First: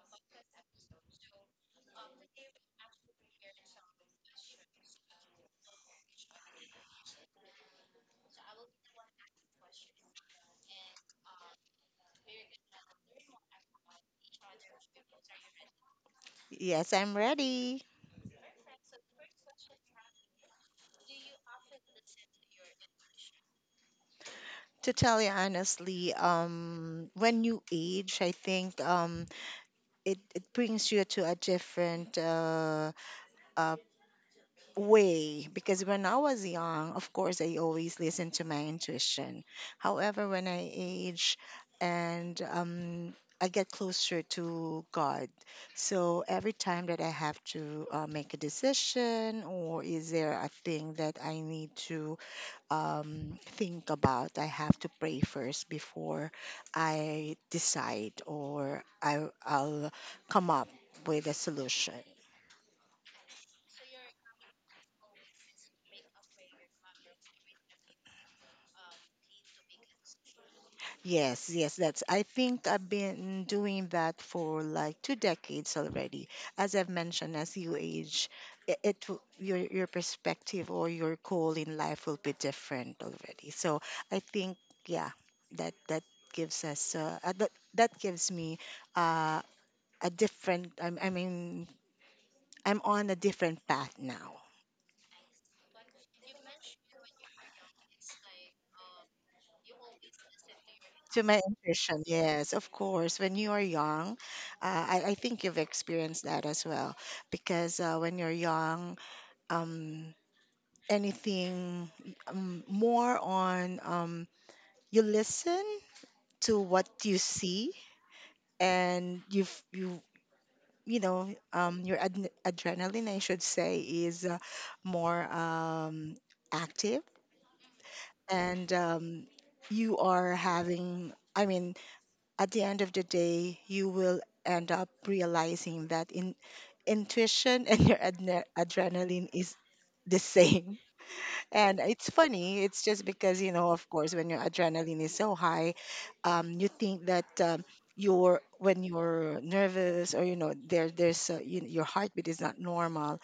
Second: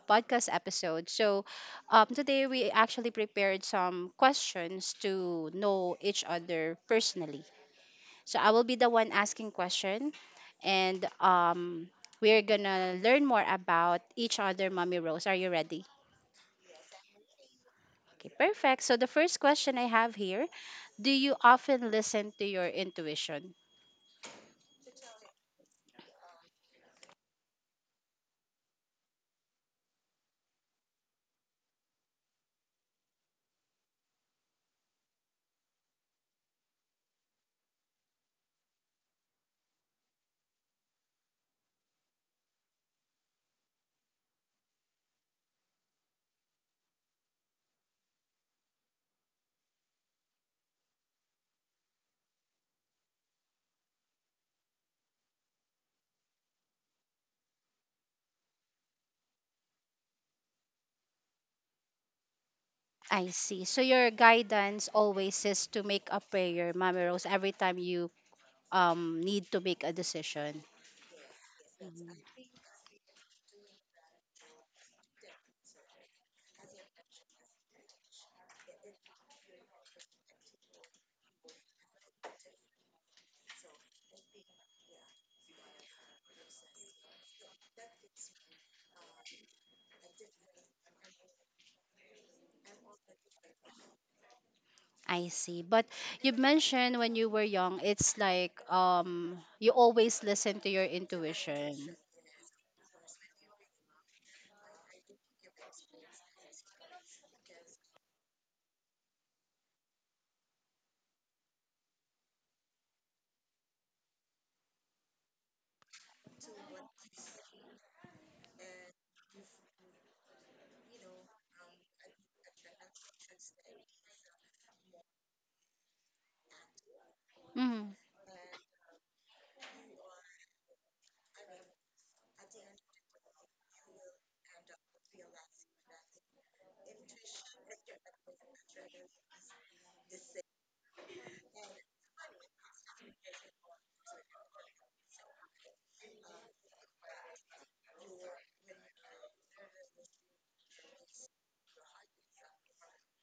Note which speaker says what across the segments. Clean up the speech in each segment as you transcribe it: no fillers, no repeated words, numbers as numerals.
Speaker 1: podcast episode. So, today we actually prepared some questions to know each other personally. So I will be the one asking question, and we're gonna learn more about each other. Mommy Rose, are you ready?
Speaker 2: Yes, I'm ready.
Speaker 1: Okay, perfect. So the first question I have here, do you often listen to your intuition?
Speaker 2: To tell you honestly, when you age, I think it brings you to a different uh, way. Because when I was young, of course, I always listened to my intuition. However, when I age and I get closer to God, so every time that I have to make a decision or is there a thing that I need to think about. I have to pray first before I decide or I'll come up with a solution.
Speaker 1: I see. So your guidance always is to make a prayer, Mami Rose, every time you need to make a decision.
Speaker 2: Yes, yes, that's. I
Speaker 1: Mhm.
Speaker 2: think I've been doing that for like two decades already. As I've mentioned, as you age, your perspective or your goal in life will be different already. So I think, yeah, that gives us that gives me uh, a different I mean I'm on a different path now.
Speaker 1: I see. But you mentioned when you were young, it's like you always listen to your
Speaker 2: To my
Speaker 1: intuition.
Speaker 2: intuition, yes, of course when you are young, I think you've experienced that as well because when you're young, um, anything, more on, you listen to what you see, and you know your adrenaline, I should say, is more active.
Speaker 1: Mm-hmm.
Speaker 2: And you are having, I mean, at the end of the day you will end up realizing that in intuition and your adrenaline is the same. And it's funny, it's just because, you know, of course when your adrenaline is so high, you think that you're, when you're nervous or, you know, there's your heartbeat is not normal.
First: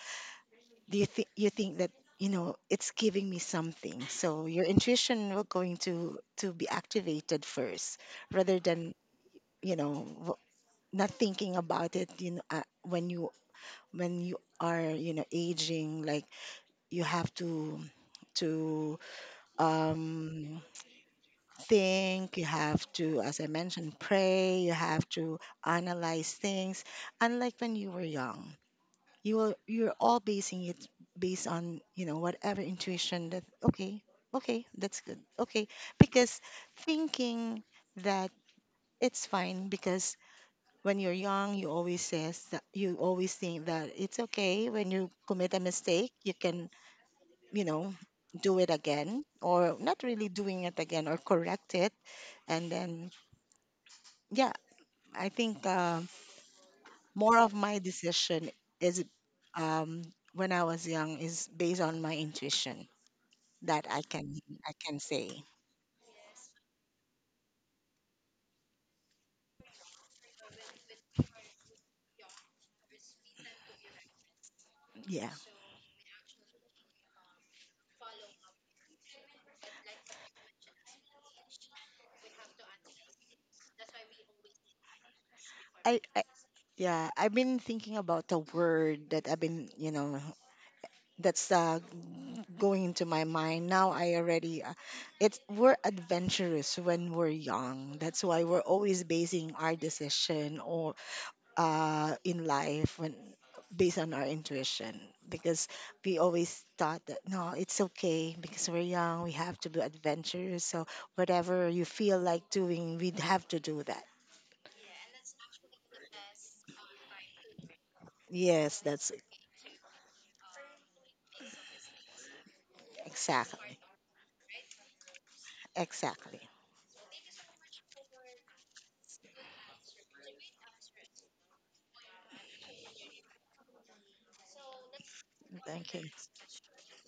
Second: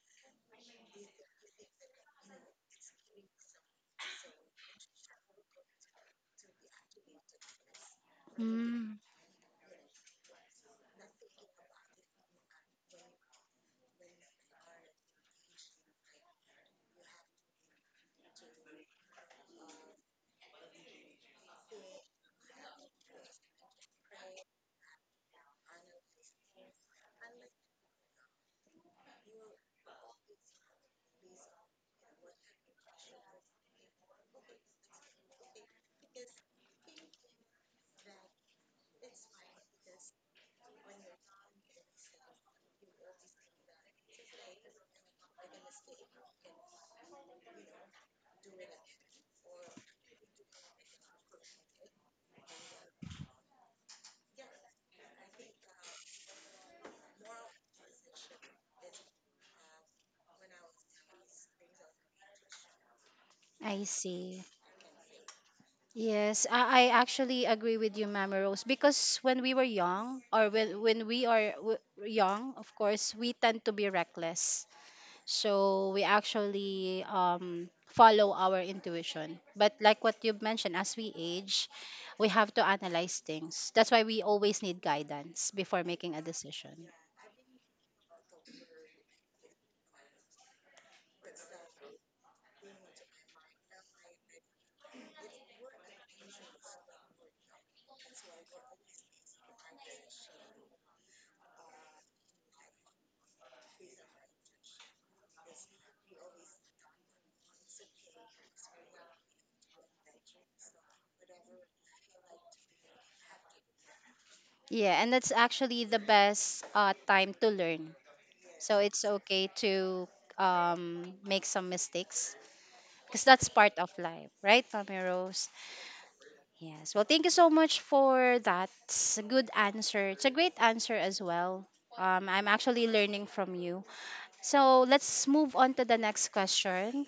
Speaker 2: Do you think, you think that, you know, it's giving me something, so your intuition will going to be activated first, rather
Speaker 1: Mm-hmm.
Speaker 2: than, you know, not thinking about it. You know, when you, when you are, you know, aging, like, you have to um, think. You have to, as I mentioned, pray. You have to analyze things, unlike when you were young. You will, you're all basing it based on, you know, whatever intuition. That okay, okay, that's good, okay, because thinking that it's fine, because when you're young you always says that, you always think that it's okay. When you commit a mistake you can, you know, do it again or not really doing it again or correct it. And then, yeah, I think, more of my decision is um, when I was young is based on my intuition that
Speaker 1: I
Speaker 2: I can,
Speaker 1: see.
Speaker 2: I can say.
Speaker 1: Yes, I actually agree with you, Mama Rose, because when we were young, or when we are young, of course, we tend to be reckless.
Speaker 2: Yeah,
Speaker 1: So we actually follow our intuition. But like what you've mentioned, as we age, we have to analyze things. That's why we always need guidance before making
Speaker 2: I
Speaker 1: a decision.
Speaker 2: yeah, I've been thinking about the word that I've been, you know, that's going into my mind now. I already it's, we're adventurous when we're young, that's why we're always basing our decision in life when, based on our intuition, because we always thought that, no, it's okay, because we're young we have to be adventurous. So whatever you feel like doing, we'd have to do that.
Speaker 1: Yeah, and that's actually the best time to learn. So
Speaker 2: Yes,
Speaker 1: it's
Speaker 2: that's
Speaker 1: okay to make some mistakes because that's
Speaker 2: exactly,
Speaker 1: part of life, right, Tommy Rose?
Speaker 2: exactly.
Speaker 1: Yes. Well, thank you so much for that. It's a good answer. It's a great answer as well. I'm actually learning from you. So let's move on to
Speaker 2: Thank
Speaker 1: the
Speaker 2: you.
Speaker 1: next question.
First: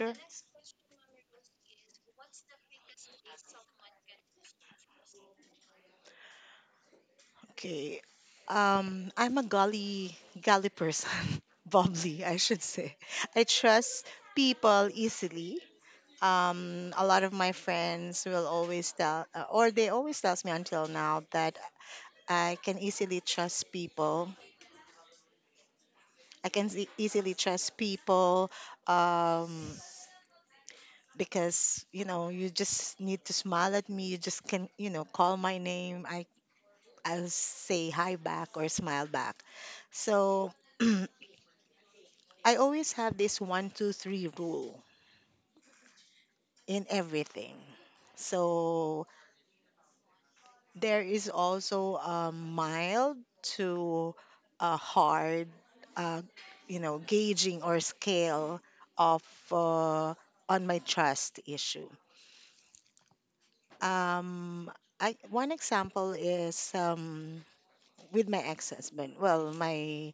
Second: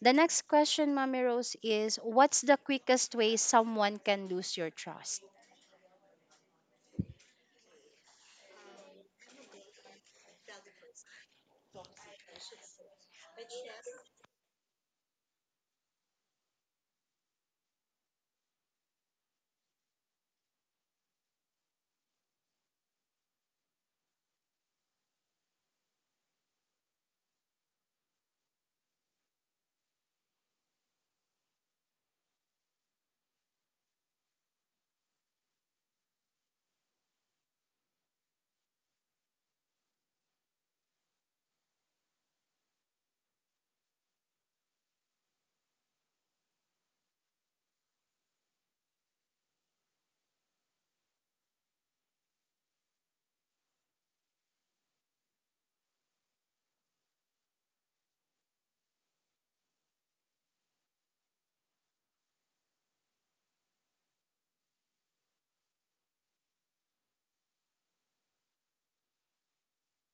Speaker 1: The next question, Mommy Rose, is what's the quickest way someone can lose your trust?
Speaker 2: Okay. I'm a gully person, bubbly, I should say. I trust people easily. A lot of my friends will always tell, or they always tells me until now that I can easily trust people. I can easily trust people, um, because, you know, you just need to smile at me. You just can, you know, call my name. I'll say hi back or smile back. So I always have this 1-2-3 rule in everything. So there is also a mild to a hard, uh, you know, gauging or scale of, uh, on my trust issue. Um, I, one example is, with my ex-husband. Well, my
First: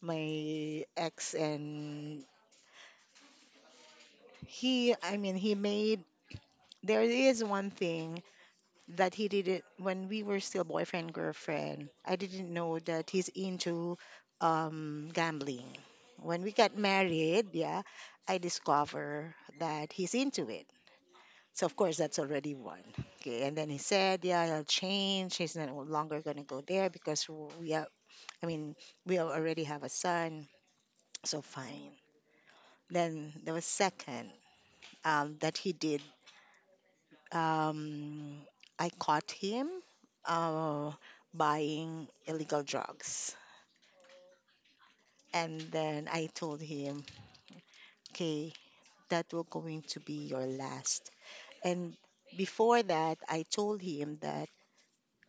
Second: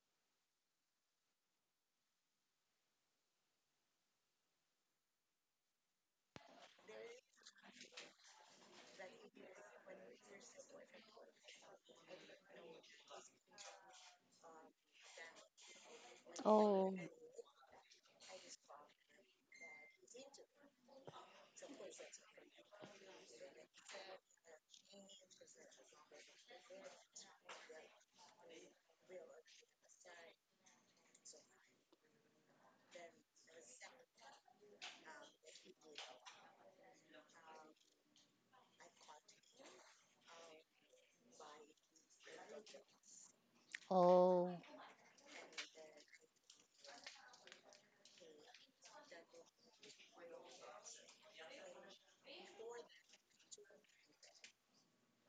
Speaker 2: my ex and he. I mean, he made. There is one thing that he did it when we were still boyfriend girlfriend. I didn't know that he's into gambling. When we got
Speaker 1: Oh.
Speaker 2: married, yeah, I discover that he's into it. So of course that's already one. Okay, and then he said, yeah, I'll change. He's no longer gonna go there because we are. I mean, we already have a son. So fine. Then there was second that he did, um, I caught him uh, buying illegal drugs.
Speaker 1: Oh.
Speaker 2: And then I told him, okay, that will going to be your last. And before that, I told him that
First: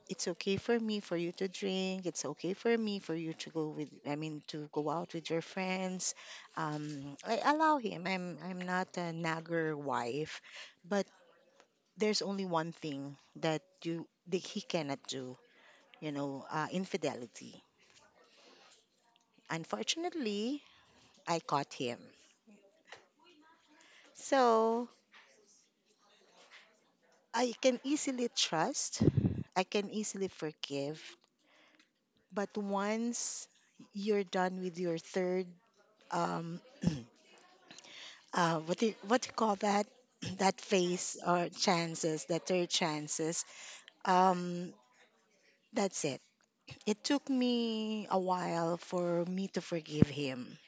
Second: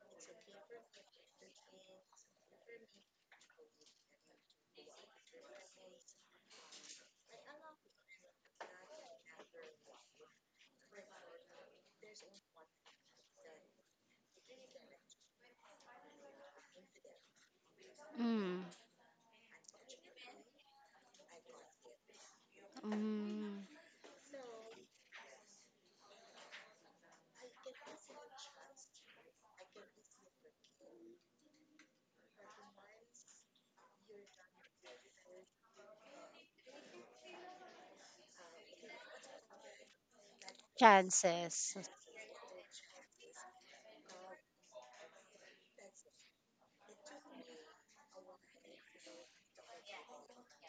Speaker 2: it's okay for me for you to drink. It's okay for me for you to go with, I mean, to go out with your friends. I allow him. I'm not a nagger wife, but there's only one thing that you that he cannot do, you know, infidelity.
Speaker 1: Mm.
Speaker 2: Unfortunately, I caught him.
Speaker 1: Mm.
Speaker 2: So I can easily trust, I can easily forgive. But once you're done with your third, um, what do you call that? That phase or
Speaker 1: Chances.
Speaker 2: chances, that third chances. Um, that's it. It took me a while for me to forgive him.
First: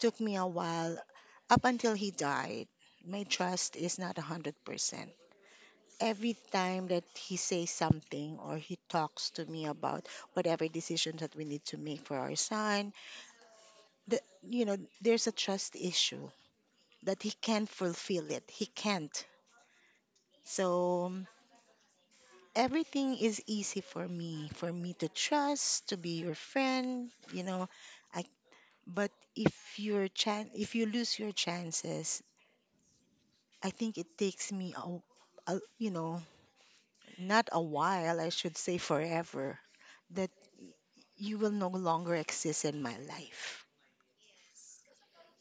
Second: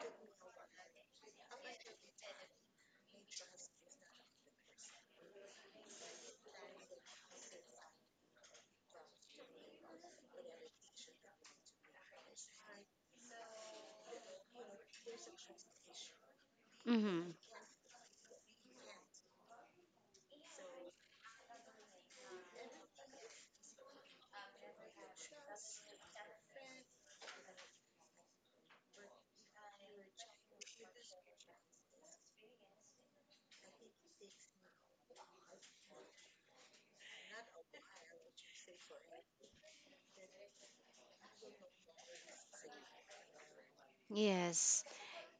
Speaker 2: Took me a while, up until he died. My trust is not 100%. Every time that he says something or he talks to me about whatever decision that we need to make for our son, the, you know, there's a trust issue that he
Speaker 1: Mm-hmm.
Speaker 2: can't fulfill it. He can't. So everything is easy for me to trust, to be your friend, you know. I, but if your if you lose your chances, I think it takes me a, you know, not a while, I should say forever, that you will no longer exist in my life.
Speaker 1: Yes.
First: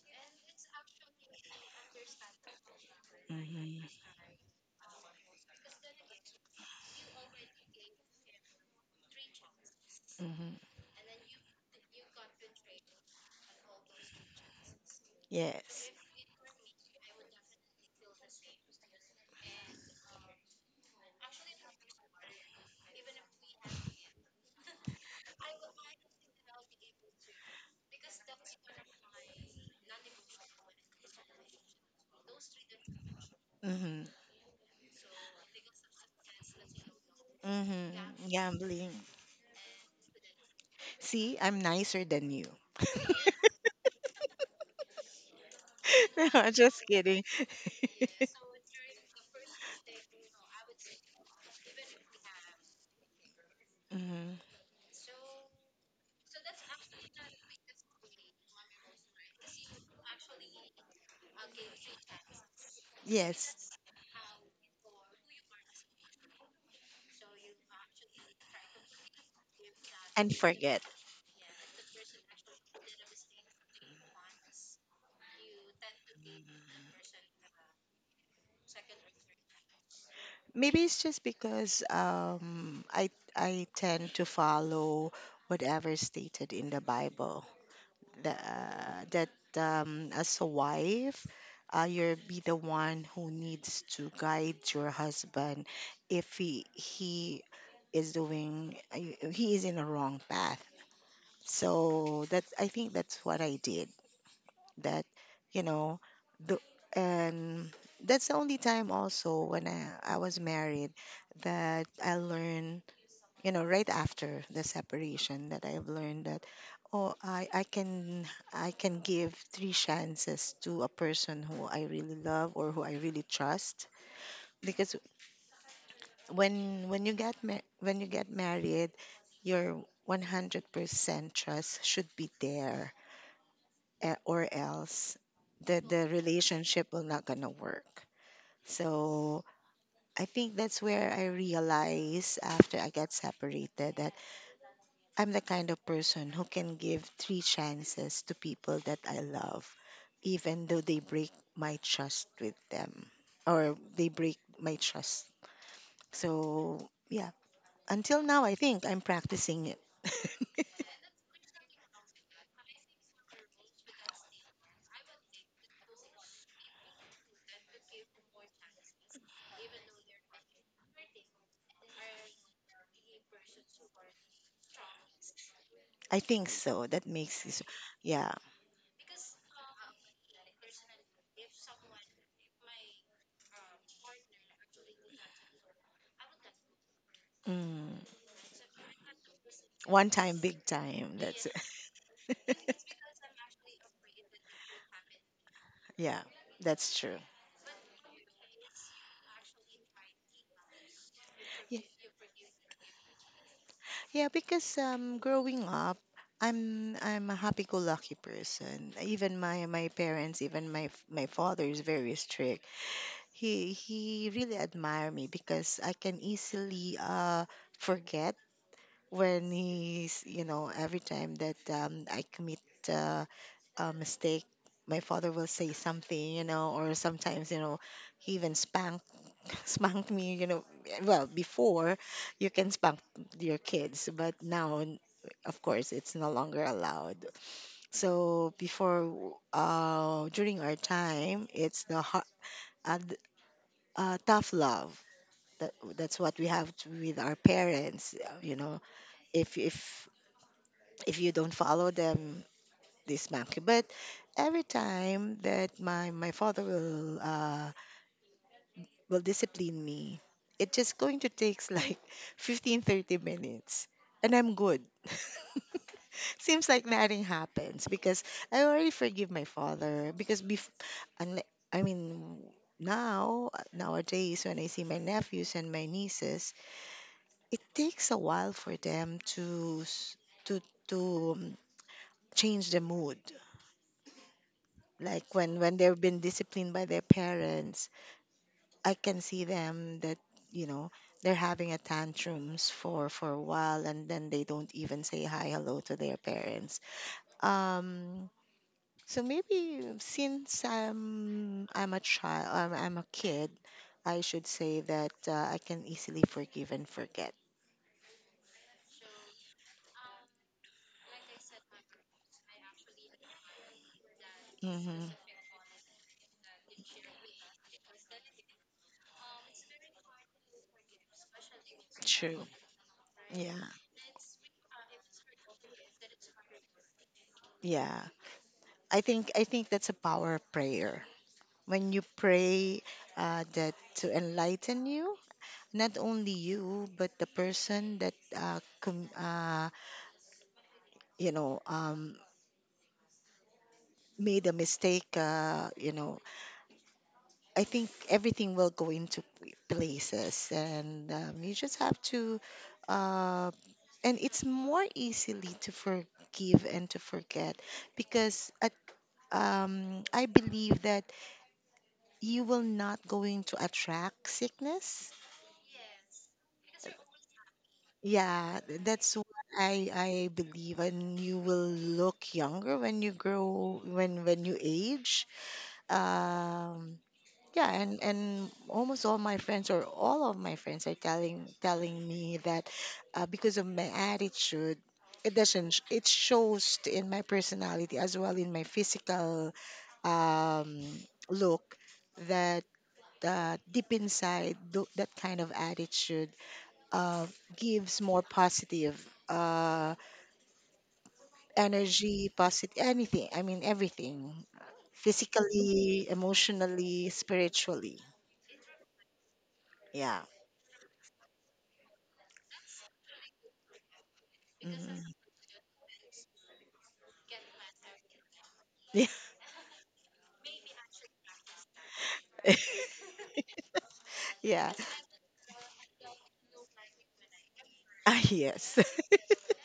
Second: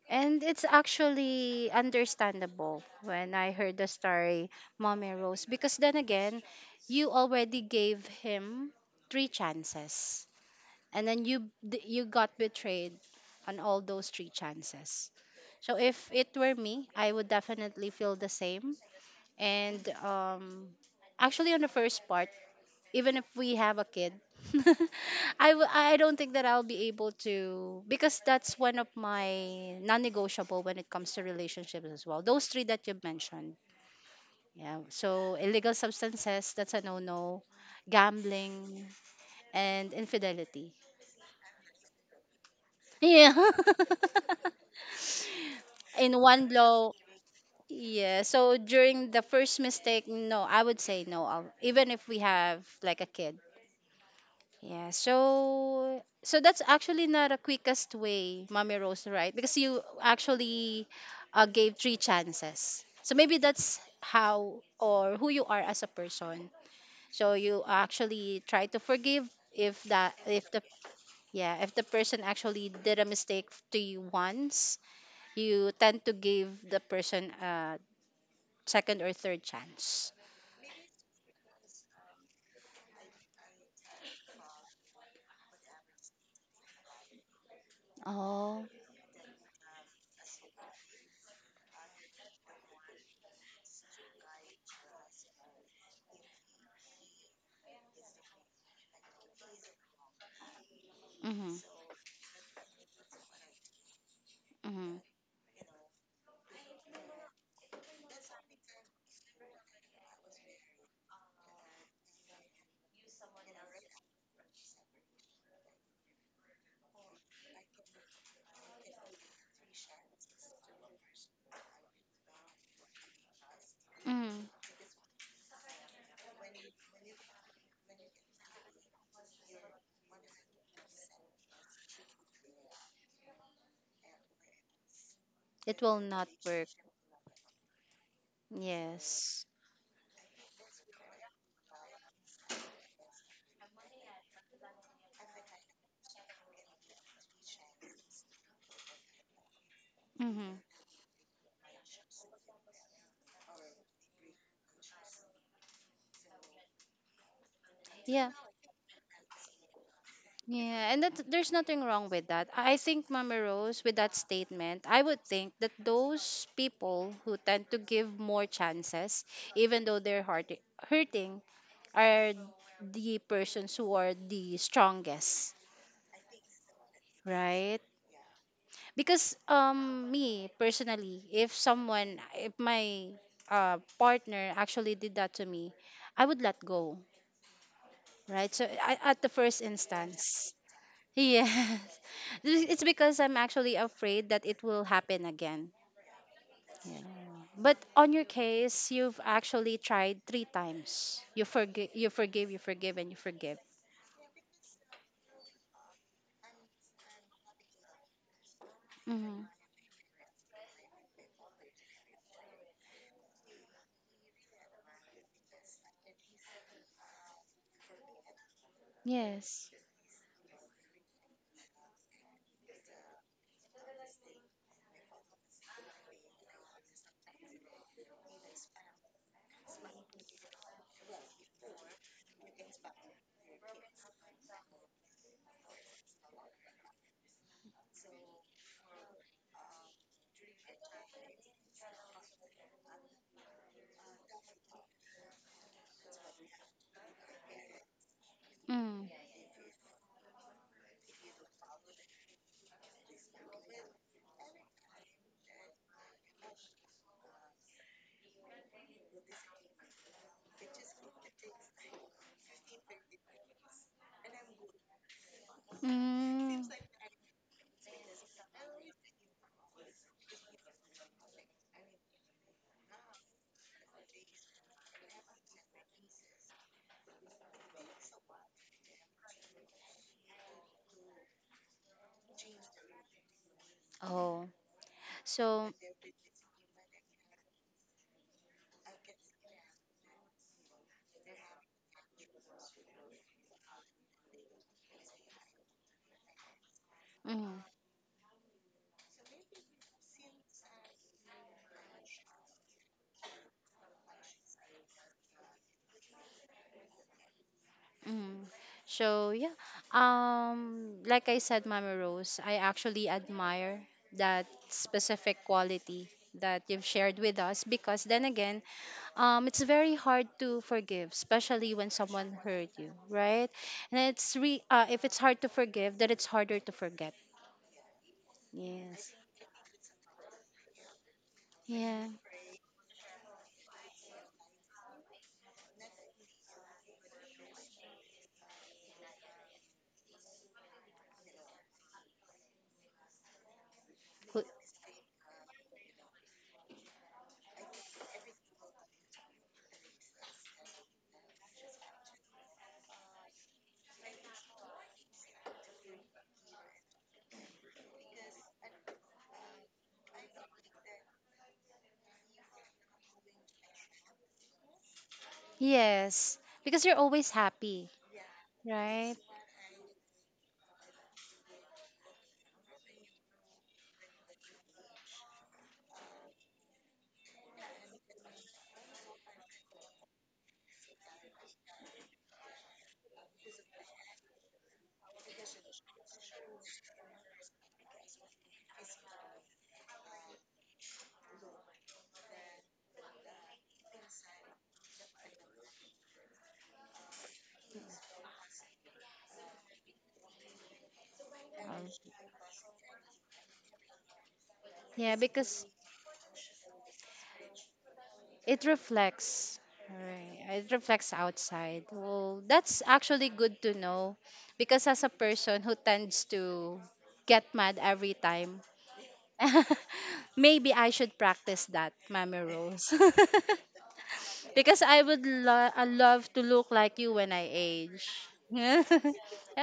Speaker 1: And it's actually understandable when I heard
Speaker 2: Hmm.
Speaker 1: the story, Mommy Rose, because then again, you already gave him three chances,
Speaker 2: Hmm.
Speaker 1: and then you you got betrayed on all those three chances. So
Speaker 2: Yes.
Speaker 1: if it were me, I would definitely feel the same. And actually, on the first part, even if we have a kid I don't think that I'll be able to, because that's one of my non-negotiable when it comes to relationships, as well those three that you mentioned.
Speaker 2: Hmm.
Speaker 1: Yeah, so illegal substances, that's a no-no.
Speaker 2: Hmm.
Speaker 1: Gambling
Speaker 2: Gambling.
Speaker 1: and infidelity.
Speaker 2: See, I'm nicer than you.
Speaker 1: Yeah. In one
Speaker 2: No, just
Speaker 1: blow.
Speaker 2: kidding.
Speaker 1: Yeah, so during the first mistake, no, I would say no. I'll, even if we have like a kid.
Speaker 2: Mhm.
Speaker 1: Yeah, so that's actually not a quickest way, Mommy Rose, right? Because you actually gave three chances. So maybe
Speaker 2: Yes,
Speaker 1: that's how or who you are as a person. So you actually try to forgive if that
Speaker 2: and
Speaker 1: if the
Speaker 2: forget.
Speaker 1: yeah if the person actually did a mistake to you once, you tend to give the person a second or third chance.
Speaker 2: Maybe it's just because I tend to follow whatever is stated in the Bible, the,
Speaker 1: Oh.
Speaker 2: that as a wife, you'll be the one who needs to guide your husband if he is doing, he is in a wrong path.
Speaker 1: Mm-hmm.
Speaker 2: So that's, I think that's what I did.
Speaker 1: Mm-hmm.
Speaker 2: That, you know, the and that's the only time also when I was married that I learned, you know, right after the separation, that I've learned that, oh, I can, I can give three chances to a person who I really love or who I really trust.
Speaker 1: Hmm.
Speaker 2: Because when you get when you get married, your 100% trust should be there, eh, or else
Speaker 1: It will
Speaker 2: the
Speaker 1: not work.
Speaker 2: relationship will not gonna work. So
Speaker 1: Yes.
Speaker 2: I think that's where I realized, after I got separated, that I'm the kind of person who can give three chances to people that I love,
Speaker 1: Mm-hmm.
Speaker 2: even though they break my trust with them, or they break my trust. So, yeah, until
Speaker 1: Yeah,
Speaker 2: now, I think I'm practicing it.
Speaker 1: yeah, and that there's nothing wrong with that. I think Mama Rose, with that statement, I would think that those people who tend to give more chances, even though they're heart hurting, are the persons who are the strongest,
Speaker 2: I think so. That makes it, so,
Speaker 1: right?
Speaker 2: yeah.
Speaker 1: Because me personally, if my partner actually did that to me, I would let go,
Speaker 2: Mm.
Speaker 1: right? So I, at the first
Speaker 2: One time,
Speaker 1: instance,
Speaker 2: big time. That's
Speaker 1: yes.
Speaker 2: it.
Speaker 1: It's because I'm actually afraid that it will happen again.
Speaker 2: Yeah, that's true.
Speaker 1: But on your case, you've actually tried three times. You forgive, you forgive, you forgive, and you forgive.
Speaker 2: Yeah, because growing up, I'm a happy-go-lucky person. Even
Speaker 1: Hmm.
Speaker 2: my parents, even my my father is very strict. He really admire me because I can easily forget when
Speaker 1: Yes.
Speaker 2: he's, you know, every time that I commit uh, a mistake, my father will say something, you know, or sometimes, you know, he even spank spank me, you know. Well, before, you can spank your kids, but now, of course it's no longer allowed. So before, during our time, it's the hard, uh, th- tough love that, that's what we have to, with our parents, you know.
Speaker 1: Mm.
Speaker 2: if if if you don't follow them, this monkey. But every time that my father will discipline me, it just going to takes like 15-30 minutes and I'm good.
Speaker 1: Mm.
Speaker 2: Seems like nothing happens because I already forgive my father. Because unli- i mean now, nowadays when I see my nephews and my nieces, it takes a while for them to to to change the mood,
Speaker 1: Oh.
Speaker 2: like when
Speaker 1: So.
Speaker 2: when they've been disciplined by their parents. I can see them that, you know, they're having a tantrums for a while, and then they don't even say hi, hello to their parents.
Speaker 1: Mm.
Speaker 2: um so maybe since I'm a child, I'm a kid, I should say, that I can easily forgive and forget.
Speaker 1: Mm. So yeah. Like I said, Mama Rose, I actually admire that
Speaker 2: Mm-hmm.
Speaker 1: specific quality that you've shared with us because then again it's very hard to forgive, especially when someone
Speaker 2: True.
Speaker 1: hurt you, right?
Speaker 2: Yeah.
Speaker 1: And it's re if it's hard to forgive, then it's harder to forget.
Speaker 2: Yeah,
Speaker 1: Yes.
Speaker 2: I think that's a power of prayer. When you
Speaker 1: Yeah.
Speaker 2: pray that to enlighten you, not only you but the person that you know, made
Speaker 1: Cl-
Speaker 2: a mistake, uh, you know, I think everything will go into places, and you just have to, uh and it's more easily to forgive and to forget. Because at, I believe that you will not going to attract sickness.
Speaker 1: Yes. Because you're always happy,
Speaker 2: Yeah, that's
Speaker 1: right?
Speaker 2: what I believe, and you will look younger when you grow, when you age. Um, yeah, and almost all my friends or all of my friends are telling me that because of my attitude, it doesn't it shows in my personality as well in my physical um look that deep inside that kind of attitude uh, gives more positive uh,
Speaker 1: Um,
Speaker 2: energy, positive anything. I mean, everything
Speaker 1: yeah, because
Speaker 2: physically, emotionally, spiritually.
Speaker 1: it reflects.
Speaker 2: Yeah.
Speaker 1: Right. It reflects outside. Well, that's actually good to know because as a
Speaker 2: Mm.
Speaker 1: person who tends to get mad every time maybe I should practice that, Mami
Speaker 2: Yeah.
Speaker 1: Rose.
Speaker 2: Yeah.
Speaker 1: Because I would I love to look like you when I age.
Speaker 2: Ah, yes.
Speaker 1: Yeah,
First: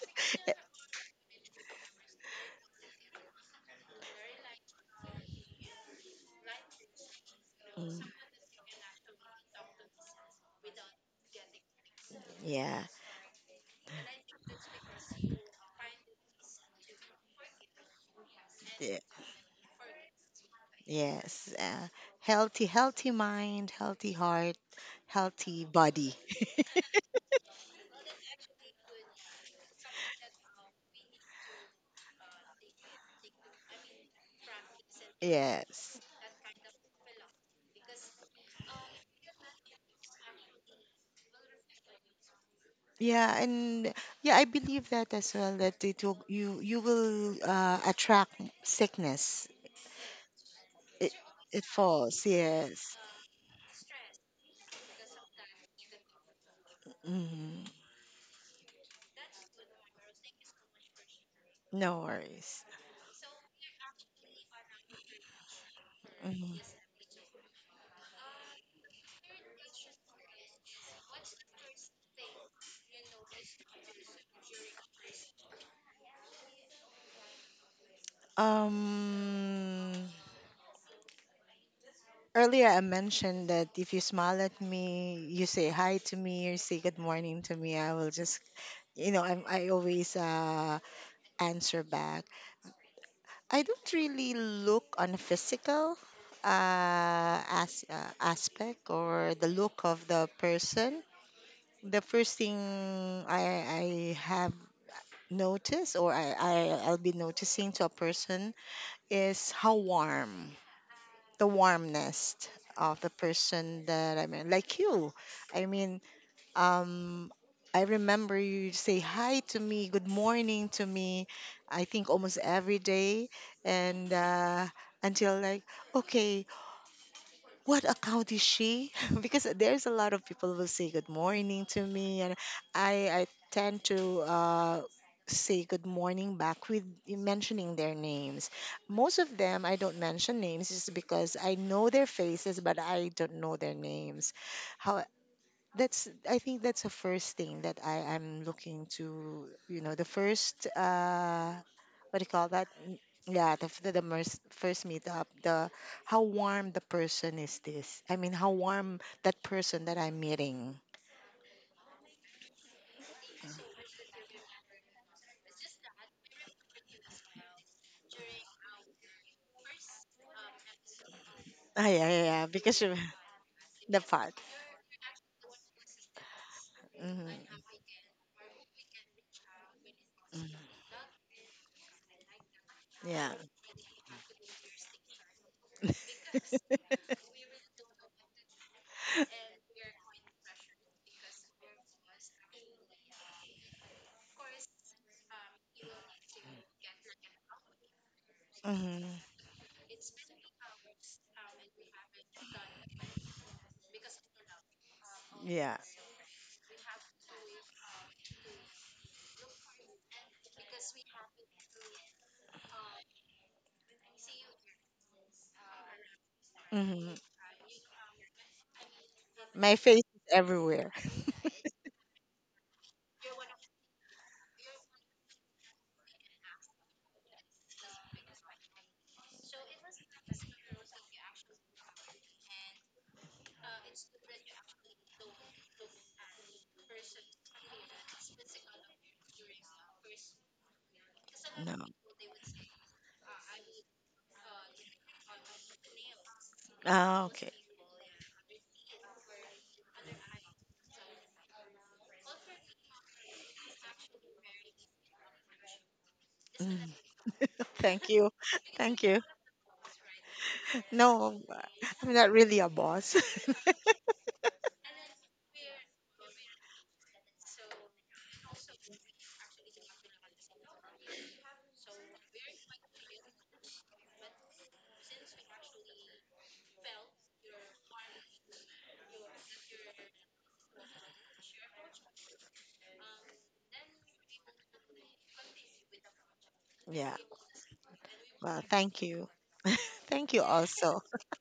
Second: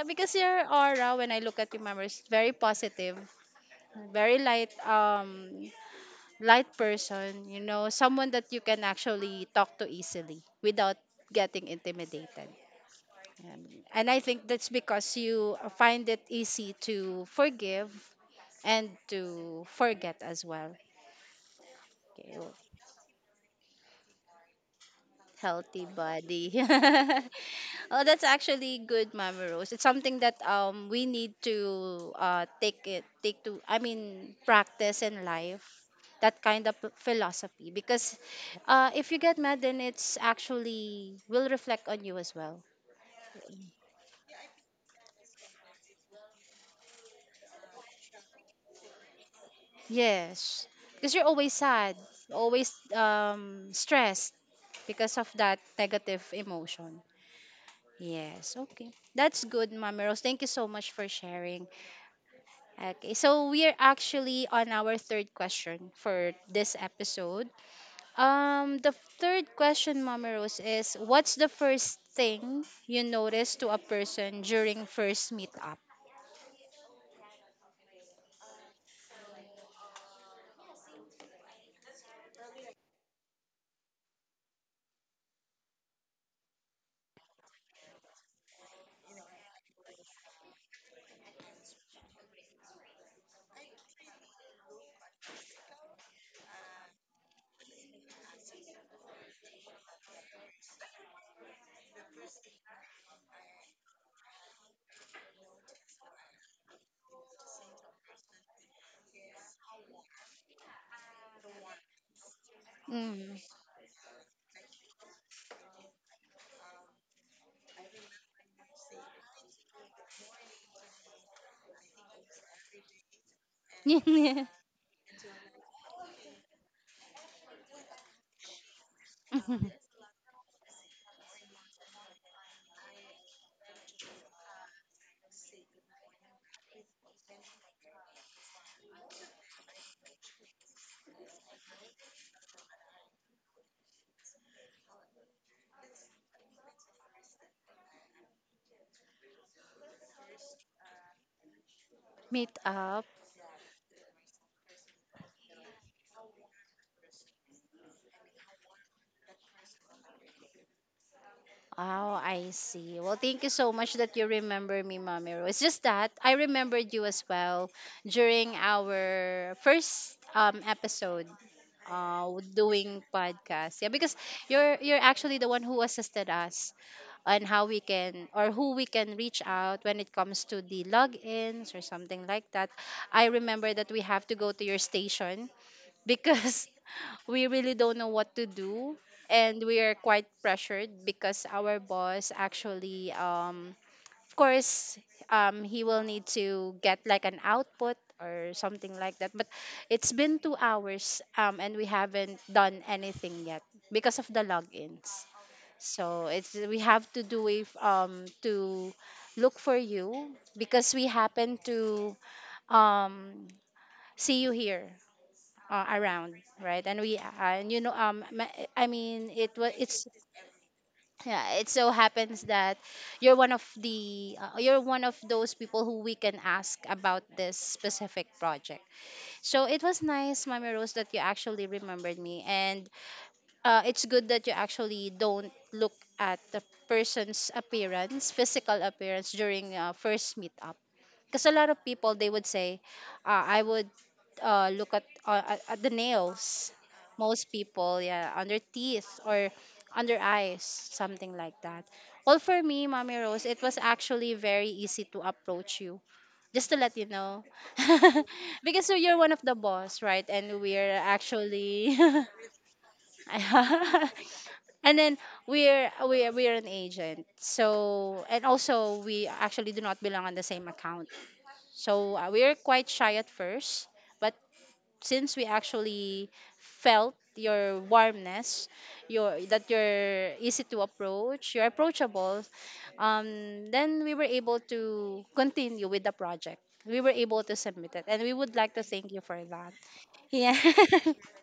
Speaker 1: because your aura when I look at you, Mami, is very positive, very light light person,
Speaker 2: Mm,
Speaker 1: someone that you can actually talk to easily without getting intimidated.
Speaker 2: yeah.
Speaker 1: Um, And I think that's because you find it easy to forgive and
Speaker 2: Yeah.
Speaker 1: to forget as well.
Speaker 2: Yes.
Speaker 1: Okay, well,
Speaker 2: Healthy, healthy mind, healthy heart, healthy
Speaker 1: healthy
Speaker 2: body.
Speaker 1: body. Oh, that's actually good, Mama Rose. It's something that we need to take to, I mean practice in life
Speaker 2: Yes.
Speaker 1: that kind of philosophy, because if you get mad, then it's actually will reflect on you as well.
Speaker 2: Yeah, and yeah, I believe that as well that it will you will attract sickness.
Speaker 1: Yes,
Speaker 2: It
Speaker 1: because you're always
Speaker 2: it
Speaker 1: sad,
Speaker 2: falls,
Speaker 1: always
Speaker 2: yes.
Speaker 1: stressed because of that negative emotion.
Speaker 2: Hmm.
Speaker 1: Yes, okay. That's good, Mama Rose. Thank you so much for sharing.
Speaker 2: No worries.
Speaker 1: Okay, so we are actually on our third question for
Speaker 2: Mhm.
Speaker 1: this episode. The third question, Mama Rose, is what's the first thing you notice to a person during first meetup?
Speaker 2: Um, earlier I mentioned that if you smile at me, you say hi to me, you say good morning to me, I will just, you know, I always answer back. I don't really look on physical as, aspect or the look of the person. The first thing I have notice or I'll be noticing to a person is how warm the warmness of the
Speaker 1: Mm.
Speaker 2: person that I mean like you. I mean, um I remember you say hi to me, good morning to me, I think almost every day, and until like okay, what account is she? Because there's a lot of people will say good morning to me, and I tend to say good morning back with mentioning their names. Most of them I don't mention names just because I know their faces, but I don't know their names. How that's I think that's the first thing that I am looking to, you know, the first what do you call
Speaker 1: Meet
Speaker 2: that? Mm,
Speaker 1: up.
Speaker 2: yeah, the first first meetup, the how warm the person is this. I mean, how warm that person that I'm meeting.
Speaker 1: Oh, I see. Well, thank you so much that you remember me, Mommy Rose. It's just that I remembered you as well during our first episode.
Speaker 2: Ah, yeah, yeah,
Speaker 1: uh
Speaker 2: yeah, because you,
Speaker 1: Doing podcasts. Yeah,
Speaker 2: the
Speaker 1: because
Speaker 2: part.
Speaker 1: you're actually the one who assisted us on how
Speaker 2: Hmm.
Speaker 1: we can or who we can reach out when it comes to the logins or something like that. I
Speaker 2: Yeah.
Speaker 1: remember that we have to go to your station because we really don't know what to do, and we are quite pressured because our boss actually of course he will need to get like an output or something like
Speaker 2: Hmm.
Speaker 1: that, but it's been 2 hours and we haven't done anything yet because of the logins.
Speaker 2: Yeah.
Speaker 1: So it's we have to do if to look for you because we happen to um see you here, around, right? And
Speaker 2: Hmm.
Speaker 1: we and you know I mean it was
Speaker 2: My face
Speaker 1: it's
Speaker 2: is everywhere.
Speaker 1: yeah it so happens that you're one of the you're one of those people who we can ask about this specific project. So it was nice, Mama Rose, that you actually remembered me. And it's good that you actually don't look at the person's appearance, physical appearance, during first meetup, because a lot of
Speaker 2: No.
Speaker 1: people they would say I would look at, at the nails,
Speaker 2: Ah,
Speaker 1: most
Speaker 2: okay.
Speaker 1: people, yeah, on their teeth or under eyes, something like that. Well, for me, Mommy Rose, it was actually very easy to approach you, just to
Speaker 2: Mm.
Speaker 1: let you know.
Speaker 2: Thank you.
Speaker 1: Because so
Speaker 2: Thank
Speaker 1: you're
Speaker 2: you.
Speaker 1: one of the boss, right? And we're
Speaker 2: No,
Speaker 1: actually
Speaker 2: I'm not really a boss.
Speaker 1: and then we're an agent, so, and also we actually do not belong on the same account. So we were quite shy at first, but since we actually felt your warmness, your that you're easy to approach, you're approachable, then we were able to continue with the project. We were
Speaker 2: Yeah.
Speaker 1: able to submit it, and we would
Speaker 2: Well,
Speaker 1: like to
Speaker 2: thank
Speaker 1: thank you
Speaker 2: you.
Speaker 1: for that.
Speaker 2: Thank you
Speaker 1: Yeah.
Speaker 2: also.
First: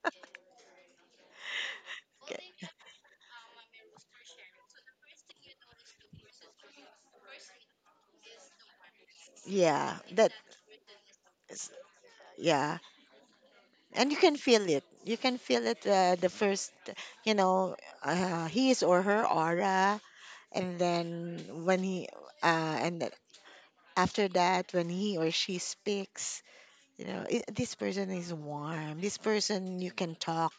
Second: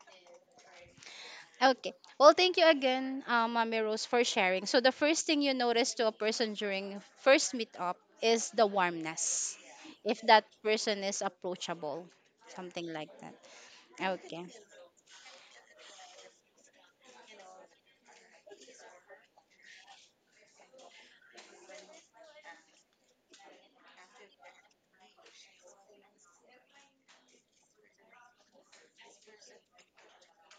Speaker 1: Okay. Well, thank you
Speaker 2: Okay.
Speaker 1: again, Mami Rose, for sharing. So the first thing you notice to a person during first meetup is the warmness.
Speaker 2: Yeah,
Speaker 1: If
Speaker 2: that
Speaker 1: that person is
Speaker 2: is,
Speaker 1: approachable,
Speaker 2: yeah.
Speaker 1: something like that.
Speaker 2: And you can
Speaker 1: Okay.
Speaker 2: feel it. You can feel it the first, you know, his or her aura. And then uh, and then after that, when he or she speaks, you know, "I- this person is warm. This person you can talk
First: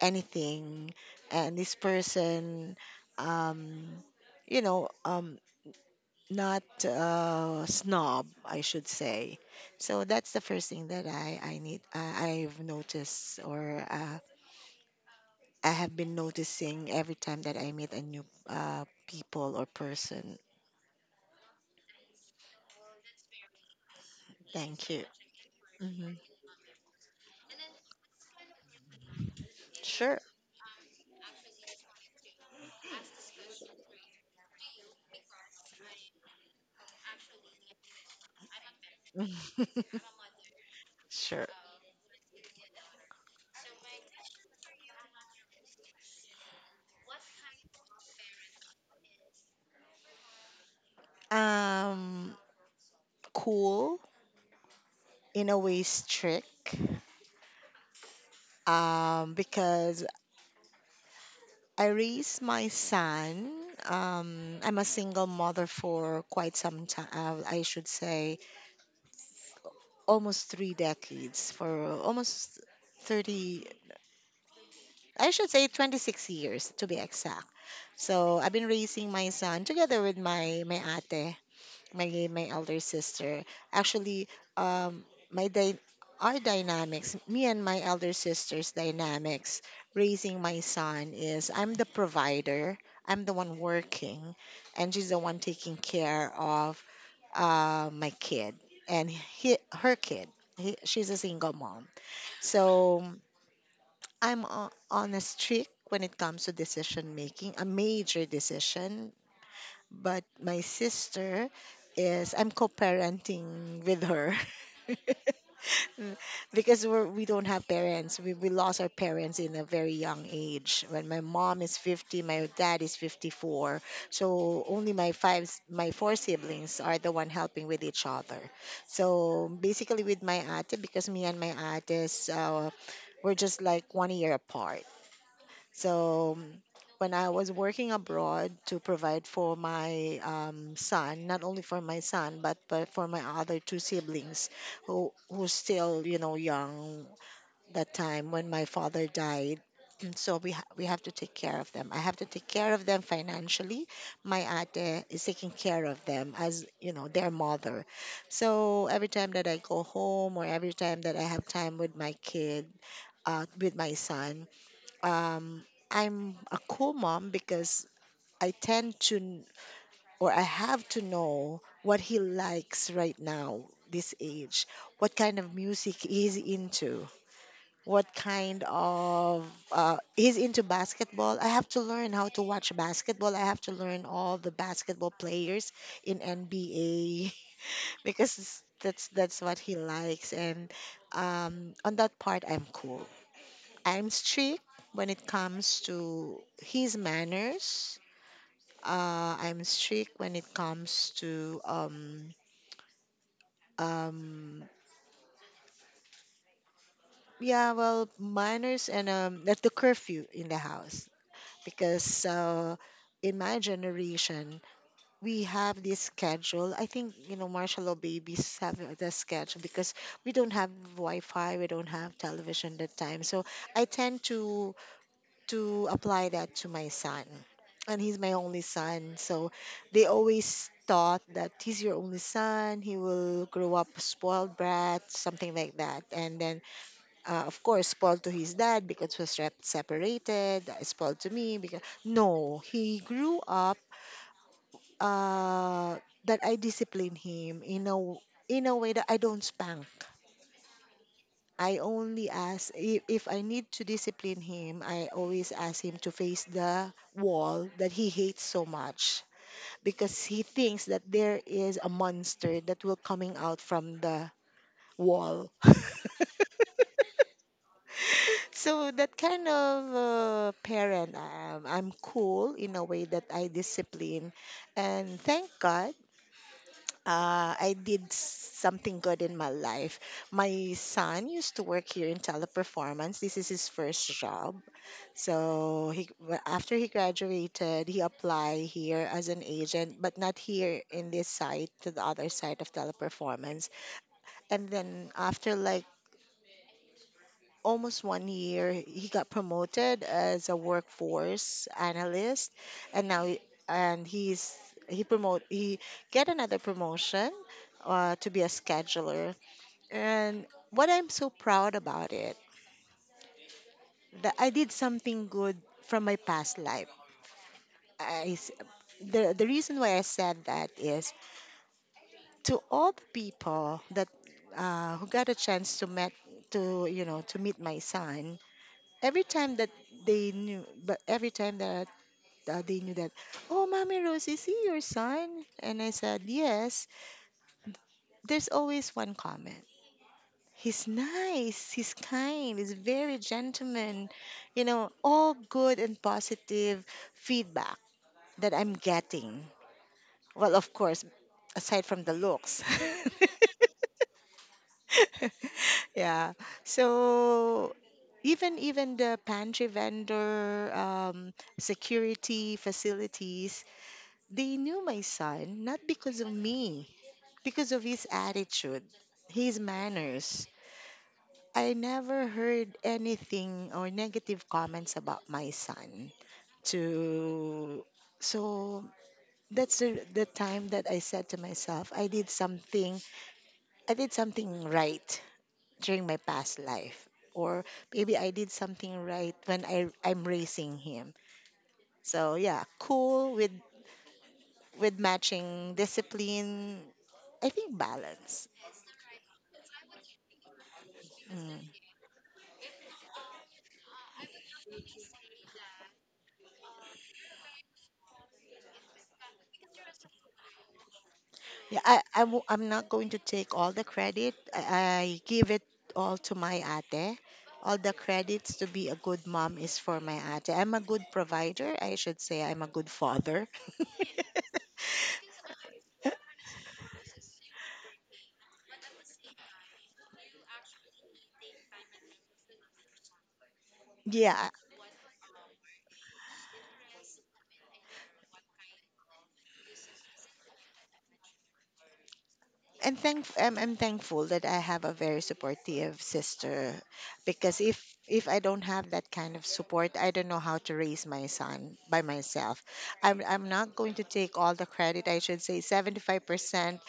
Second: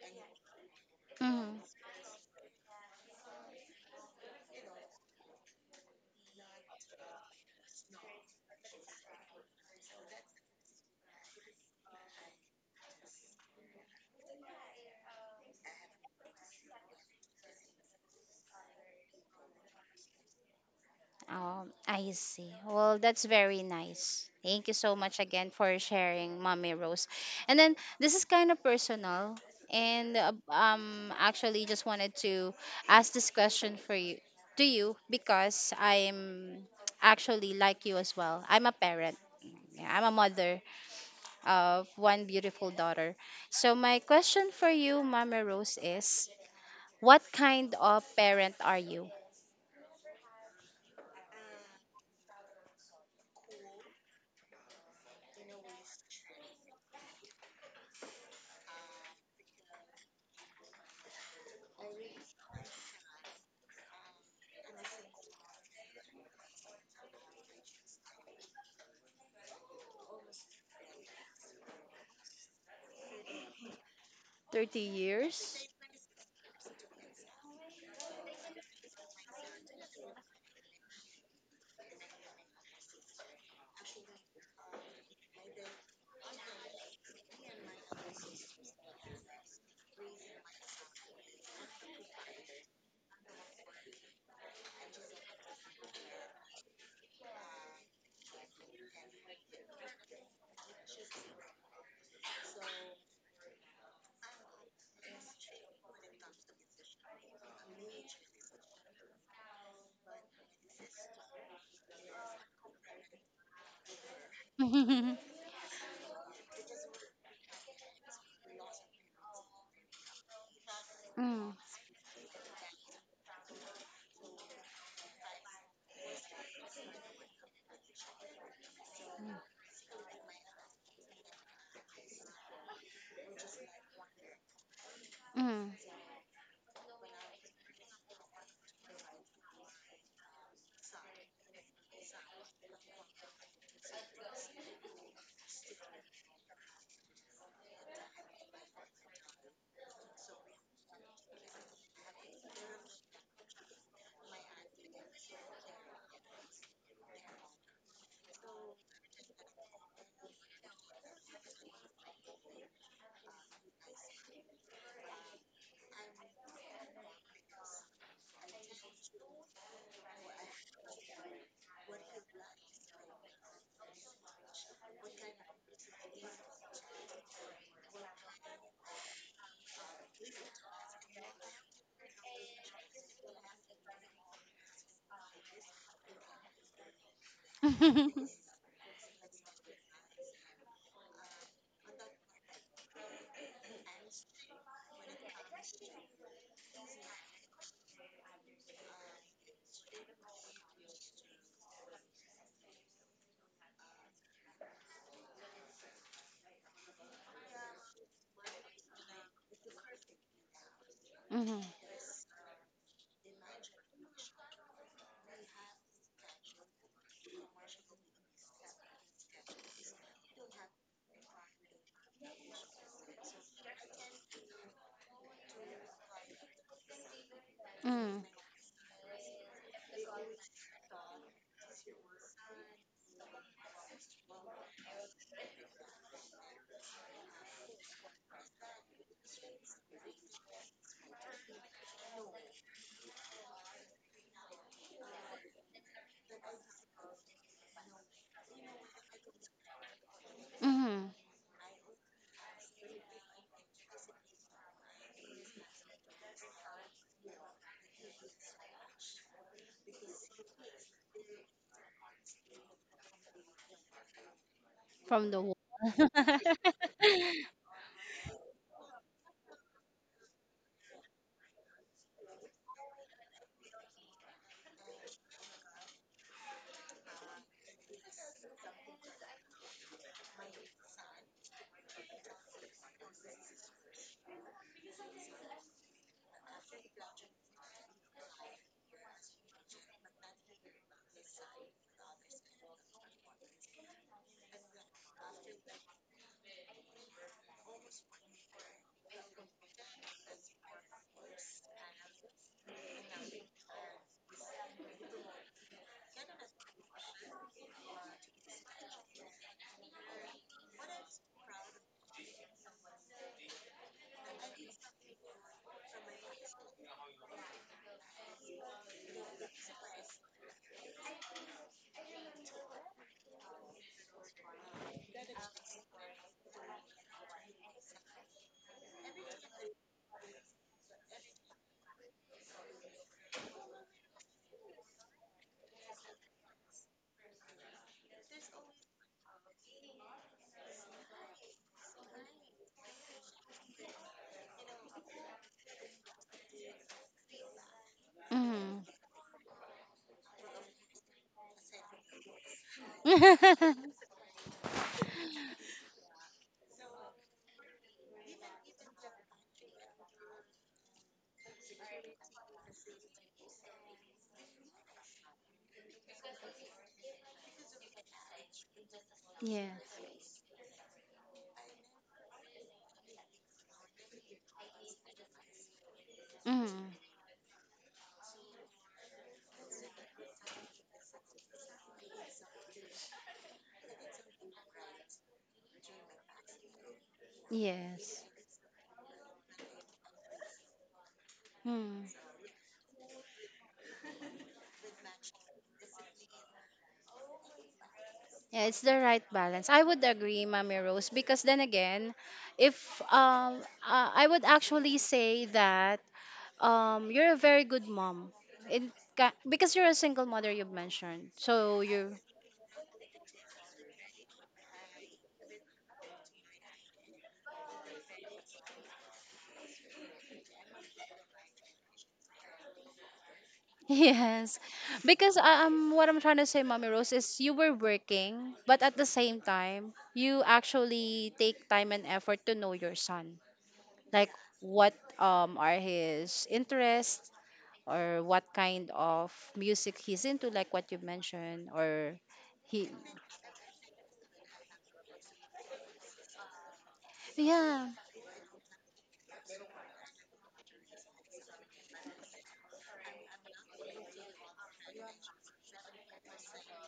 Speaker 2: anything, and
Speaker 1: Mhm.
Speaker 2: this person, um you know, not snob, I should say. So that's the first thing that I've noticed, or I have been noticing every time that I meet a new people or person.
Speaker 1: Oh, I see. Well, that's very nice. Thank you
Speaker 2: Thank
Speaker 1: so
Speaker 2: you.
Speaker 1: much again for
Speaker 2: Hmm.
Speaker 1: sharing, Mommy Rose. And then this is kind of personal, and
Speaker 2: Sure.
Speaker 1: actually just wanted to ask this question for you to you because I'm actually like you as well. I'm a parent. Yeah, I'm a mother
Speaker 2: Sure.
Speaker 1: of one beautiful daughter. So my question for you, Mommy Rose, is what kind of parent are you?
Speaker 2: um cool, in a way strict, because I raised my son. I'm a single mother for quite some time. I should say almost three decades, for almost 30,
Speaker 1: Thirty
Speaker 2: I should say
Speaker 1: years.
Speaker 2: 26 years to be exact. So I've been raising my son together with my ate, my elder sister. Actually, um, my dy- our dynamics, me and my elder sister's dynamics, raising my son is I'm the provider. I'm the one working, and she's the one taking care of my kid and her kid. She's a single mom, so on a streak when it comes to decision making, a major decision, but my sister is I'm co-parenting with her. Mm, because we don't have parents. We lost our parents in a very young age. When my
Speaker 1: Mm.
Speaker 2: mom is 50, my dad is 54. So only my four siblings are the one helping with each other. So basically with my auntie because me and my aunties we're just like 1 year apart.
Speaker 1: Mm.
Speaker 2: So when I was working abroad to provide for my son, not only for my son, but for my other two siblings who's still, you know, young that time when my father died. So we have to take care of them. I have to take care of them financially. My ate is taking care of them as you know their mother. So every time that I go home or every time that I have time with my kid, with my son, um, I'm a cool mom because I tend to, kn- or I have to know what he likes right now, this age, what kind of music he's into, what kind of, he's into basketball. I have to learn how to watch basketball. I have to learn all the basketball players in NBA because that's what he likes. And on that part, I'm cool. I'm strict when it comes to his manners. I'm strict when it comes to um yeah, well, manners and that's the curfew in the house
Speaker 1: Mhm. Mhm.
Speaker 2: because in my generation we have this schedule. I think you know martial law babies have the schedule because we don't have Wi-Fi, we don't have television that time. So I tend to apply that to my son. And he's
Speaker 1: Mhm.
Speaker 2: my only son. So they always thought that he's your only son. He will grow up a spoiled brat, something like that. And then, of course, spoiled to his dad because was separated, spoiled to me because. No, he grew up uh, that I discipline him in a, in a way that I don't spank.
Speaker 1: Mhm.
Speaker 2: I only ask if I need to discipline him, I always ask him to face the wall that he hates so much because he thinks that there is a monster that will coming out from the
Speaker 1: From the
Speaker 2: wall.
Speaker 1: wall.
Speaker 2: So that kind of parent I am. I'm cool in a way that I discipline, and thank God something good in my life. My son used to work here in teleperformance. This is his first job. So after he graduated, he applied here as an agent, but not here in this side, to the other side of teleperformance. And then after like almost 1 year, he got promoted as a workforce analyst, and now he- and he's he get another promotion to be a scheduler. And what I'm so proud about it that I did something good from my past life. I s- the reason why I said that is to all the people that who got a chance to met to you know to meet my son, every time that they knew, but every time that they knew that, oh, Mommy Rose, is he your son? And I said, yes. There's always one comment. He's nice. He's kind. He's very gentleman. You know, all good and positive feedback that I'm
Speaker 1: Mhm.
Speaker 2: getting. Well, of course, aside from the looks. Yeah. So even even the pantry vendor, security facilities, they knew my son not because of me, because of his attitude, his
Speaker 1: Yeah.
Speaker 2: manners. I never heard anything or negative comments about my son.
Speaker 1: Mhm.
Speaker 2: To so that's the time that I said to myself, I did something. I did something right during my past life or maybe
Speaker 1: Yes.
Speaker 2: I did something right when I'm raising him.
Speaker 1: Mm.
Speaker 2: So yeah, cool with matching discipline, I think balance.
Speaker 1: Yeah, it's the right balance. I would agree, Mommy Rose, because then
Speaker 2: Mm.
Speaker 1: again, if I would actually say that you're a very good mom. Because you're a single mother, you've mentioned.
Speaker 2: Yeah,
Speaker 1: So you
Speaker 2: I'm not going to take all the credit. I give it all to my ate. All the credits to be a good mom is for my ate. I'm a good provider. I should say I'm a good father.
Speaker 1: yes, because what I'm trying to say, Mommy Rose, is you were working, but at the same time, you actually take time and effort to know your son. Like,
Speaker 2: Yeah,
Speaker 1: what are his interests, or what kind of music he's into, like what you mentioned, or he,
Speaker 2: and thank I'm thankful that I have a very supportive sister because
Speaker 1: yeah,
Speaker 2: if I don't have that kind of support, I don't know how to raise my son by myself. I'm not going to take all the credit. I should say 75%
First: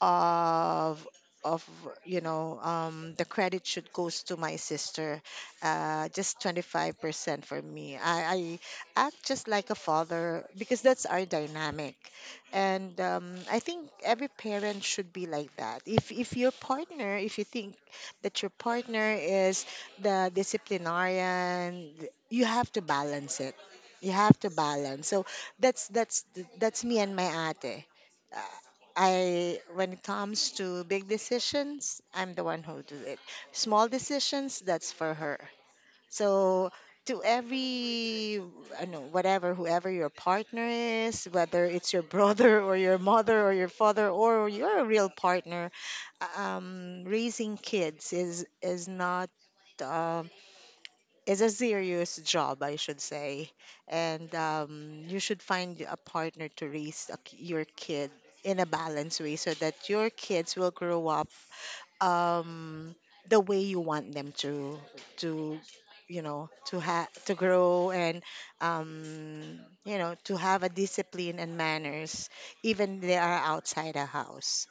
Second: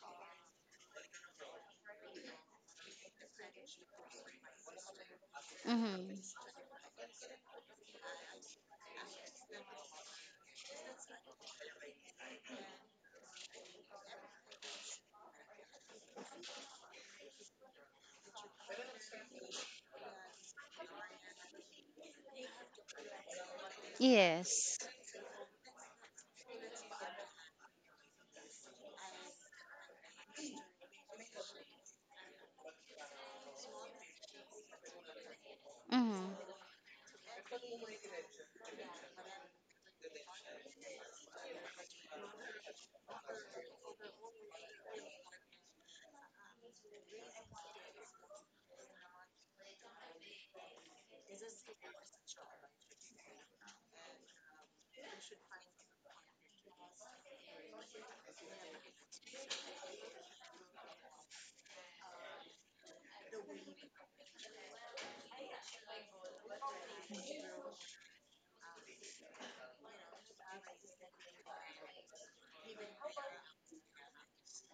Speaker 2: of of you know the credit should goes to my sister
Speaker 1: mm-hmm.
Speaker 2: just 25% for me. I act just like a father because that's our dynamic, and I think every parent should be like that. If your partner, if you think that your partner is the disciplinarian, you have to balance it. You have to
Speaker 1: Yes,
Speaker 2: balance. So that's that's that's me and my ate. Uh, I when it comes to big decisions, I'm the one who do it. Small decisions, that's for her.
Speaker 1: mm-hmm.
Speaker 2: So to every, I know, whatever, whoever your partner is, whether it's your brother or your mother or your father or your real partner, raising kids is not um, is a serious job, I should say, and you should find a partner to raise a k your kid in a balanced way so that your kids will grow up um the way you want them to to you know to have to grow and you know to have a discipline and manners even they are outside a house.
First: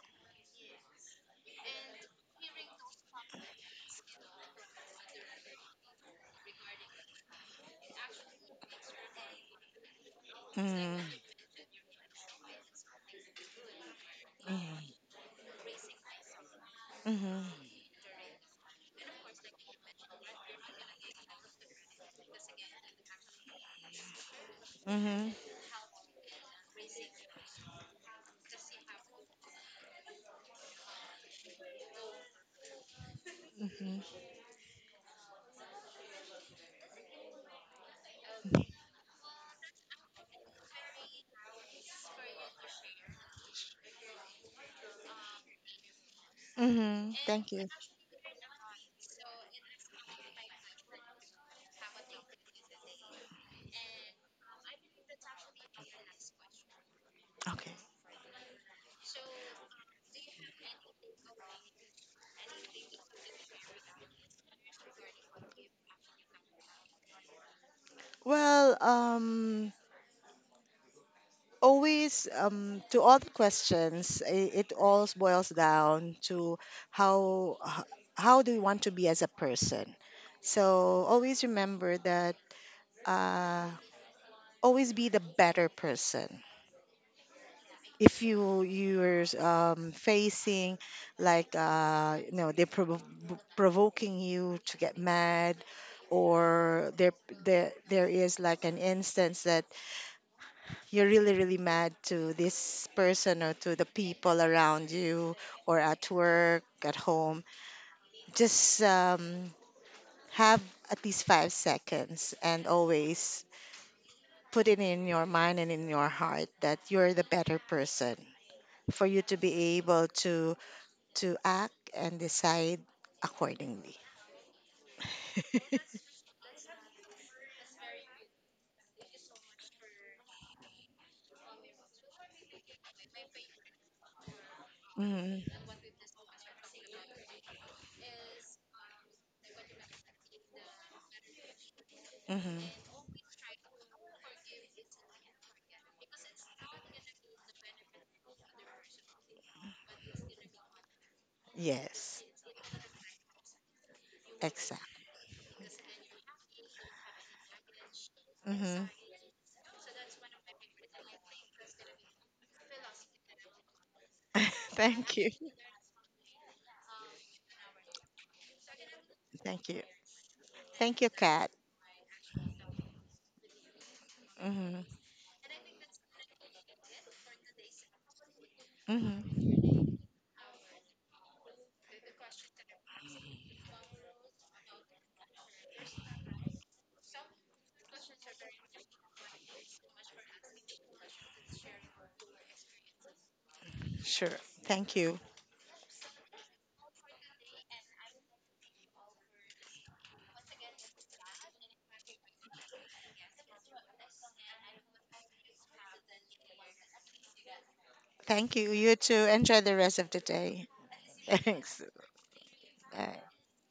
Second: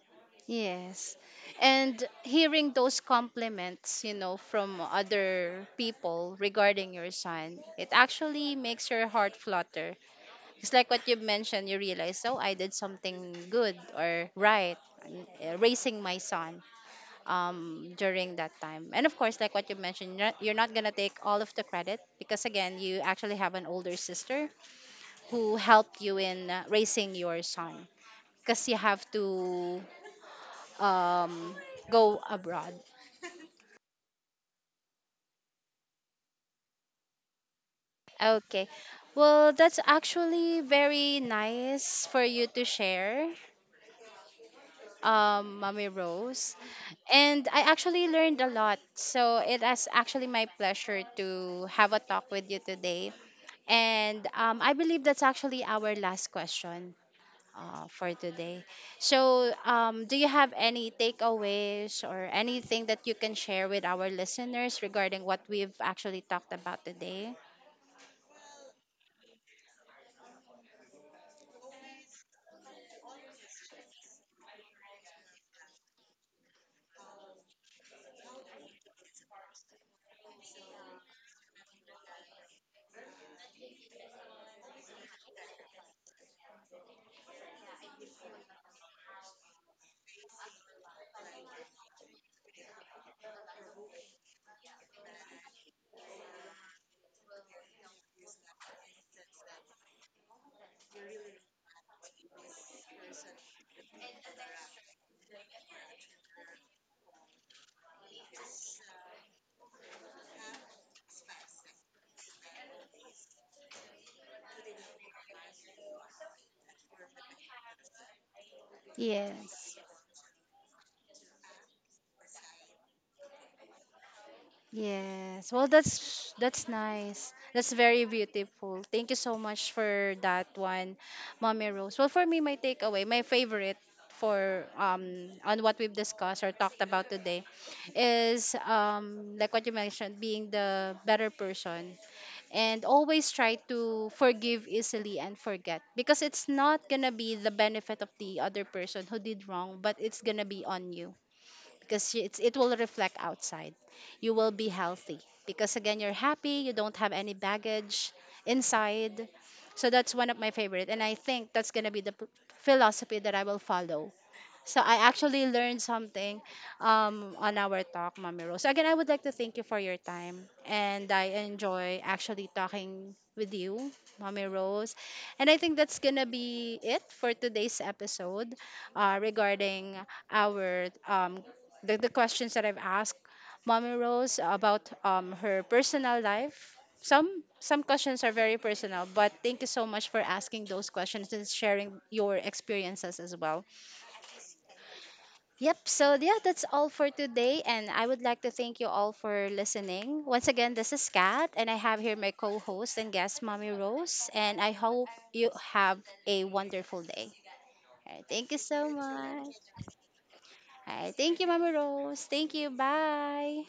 Speaker 1: Yes. And hearing those compliments, from other people regarding your son, it actually makes your heart flutter. It's like
Speaker 2: Mm,
Speaker 1: what you mentioned, you realize, oh, I did something good or right
Speaker 2: mm,
Speaker 1: in, raising my son
Speaker 2: hmm.
Speaker 1: during that time. And of course, like what you mentioned, you're not going to take all of the credit because, again, you actually have an older sister
Speaker 2: Hmm.
Speaker 1: who helped you in raising your son because you have to um, go abroad.
Speaker 2: Hmm.
Speaker 1: Okay. Well, that's actually very nice for you to share, Mommy Rose.
Speaker 2: Hmm.
Speaker 1: And
Speaker 2: Thank
Speaker 1: I
Speaker 2: you.
Speaker 1: actually learned a lot. So it is actually my pleasure to have a talk with you today. And I believe that's actually our last question
Speaker 2: Okay,
Speaker 1: for today. So, do you have any takeaways or anything that you can share with our listeners regarding what we've actually talked about today?
Speaker 2: well, always to all the questions it all boils down to how h- how do we want to be as a person. So always remember that uh always be the better person. If you're facing like you know provoking you to get mad, or there is like an instance that you're really, really mad to this person or to the people around you or at work, at home, just have at least 5 seconds and always put it in your mind and in your heart that you're the better person for you to be
Speaker 1: Yes.
Speaker 2: able to act and decide accordingly.
Speaker 1: Yes. Well, that's nice. That's very beautiful. Thank you so much for that one, Mommy Rose. Well, for me, my takeaway, my favorite for
Speaker 2: Mhm,
Speaker 1: on what we've discussed or talked about today is like what you mentioned, being the better person,
Speaker 2: mhm.
Speaker 1: and always try to forgive easily and forget, because it's not gonna be the benefit of the other person who did wrong, but it's gonna be on you, because
Speaker 2: Yes,
Speaker 1: it's, it will reflect outside. You will be
Speaker 2: exact.
Speaker 1: healthy because, again, you're happy, you don't have any baggage
Speaker 2: Hmm.
Speaker 1: inside. So that's one of my favorite. And I think that's going to be the philosophy that I will follow. So I
Speaker 2: Thank you.
Speaker 1: actually learned something on our talk, Mommy Rose. So again, I would like to thank you
Speaker 2: Thank
Speaker 1: for
Speaker 2: you.
Speaker 1: your time.
Speaker 2: Thank you,
Speaker 1: And I
Speaker 2: Kat.
Speaker 1: enjoy actually talking with you, Mommy
Speaker 2: Hmm.
Speaker 1: Rose. And I think that's going to be it for today's episode
Speaker 2: Hmm.
Speaker 1: regarding our the questions that I've asked Mommy Rose about her personal life. Some questions are very personal, but thank you so much for asking those questions and sharing your experiences as well.
Speaker 2: Sure. Thank you.
Speaker 1: Yep. So, yeah, that's all for today. And I would like to thank you all for listening. Once again, this is Kat, and I have here my co host and guest, Mommy Rose. And I hope you have a wonderful day. All right, thank
Speaker 2: Thank
Speaker 1: you
Speaker 2: you.
Speaker 1: so
Speaker 2: You too.
Speaker 1: much.
Speaker 2: Enjoy the rest of the day.
Speaker 1: All right, thank you, Mommy
Speaker 2: Thanks.
Speaker 1: Rose. Thank you.
Speaker 2: Bye.
Speaker 1: Bye.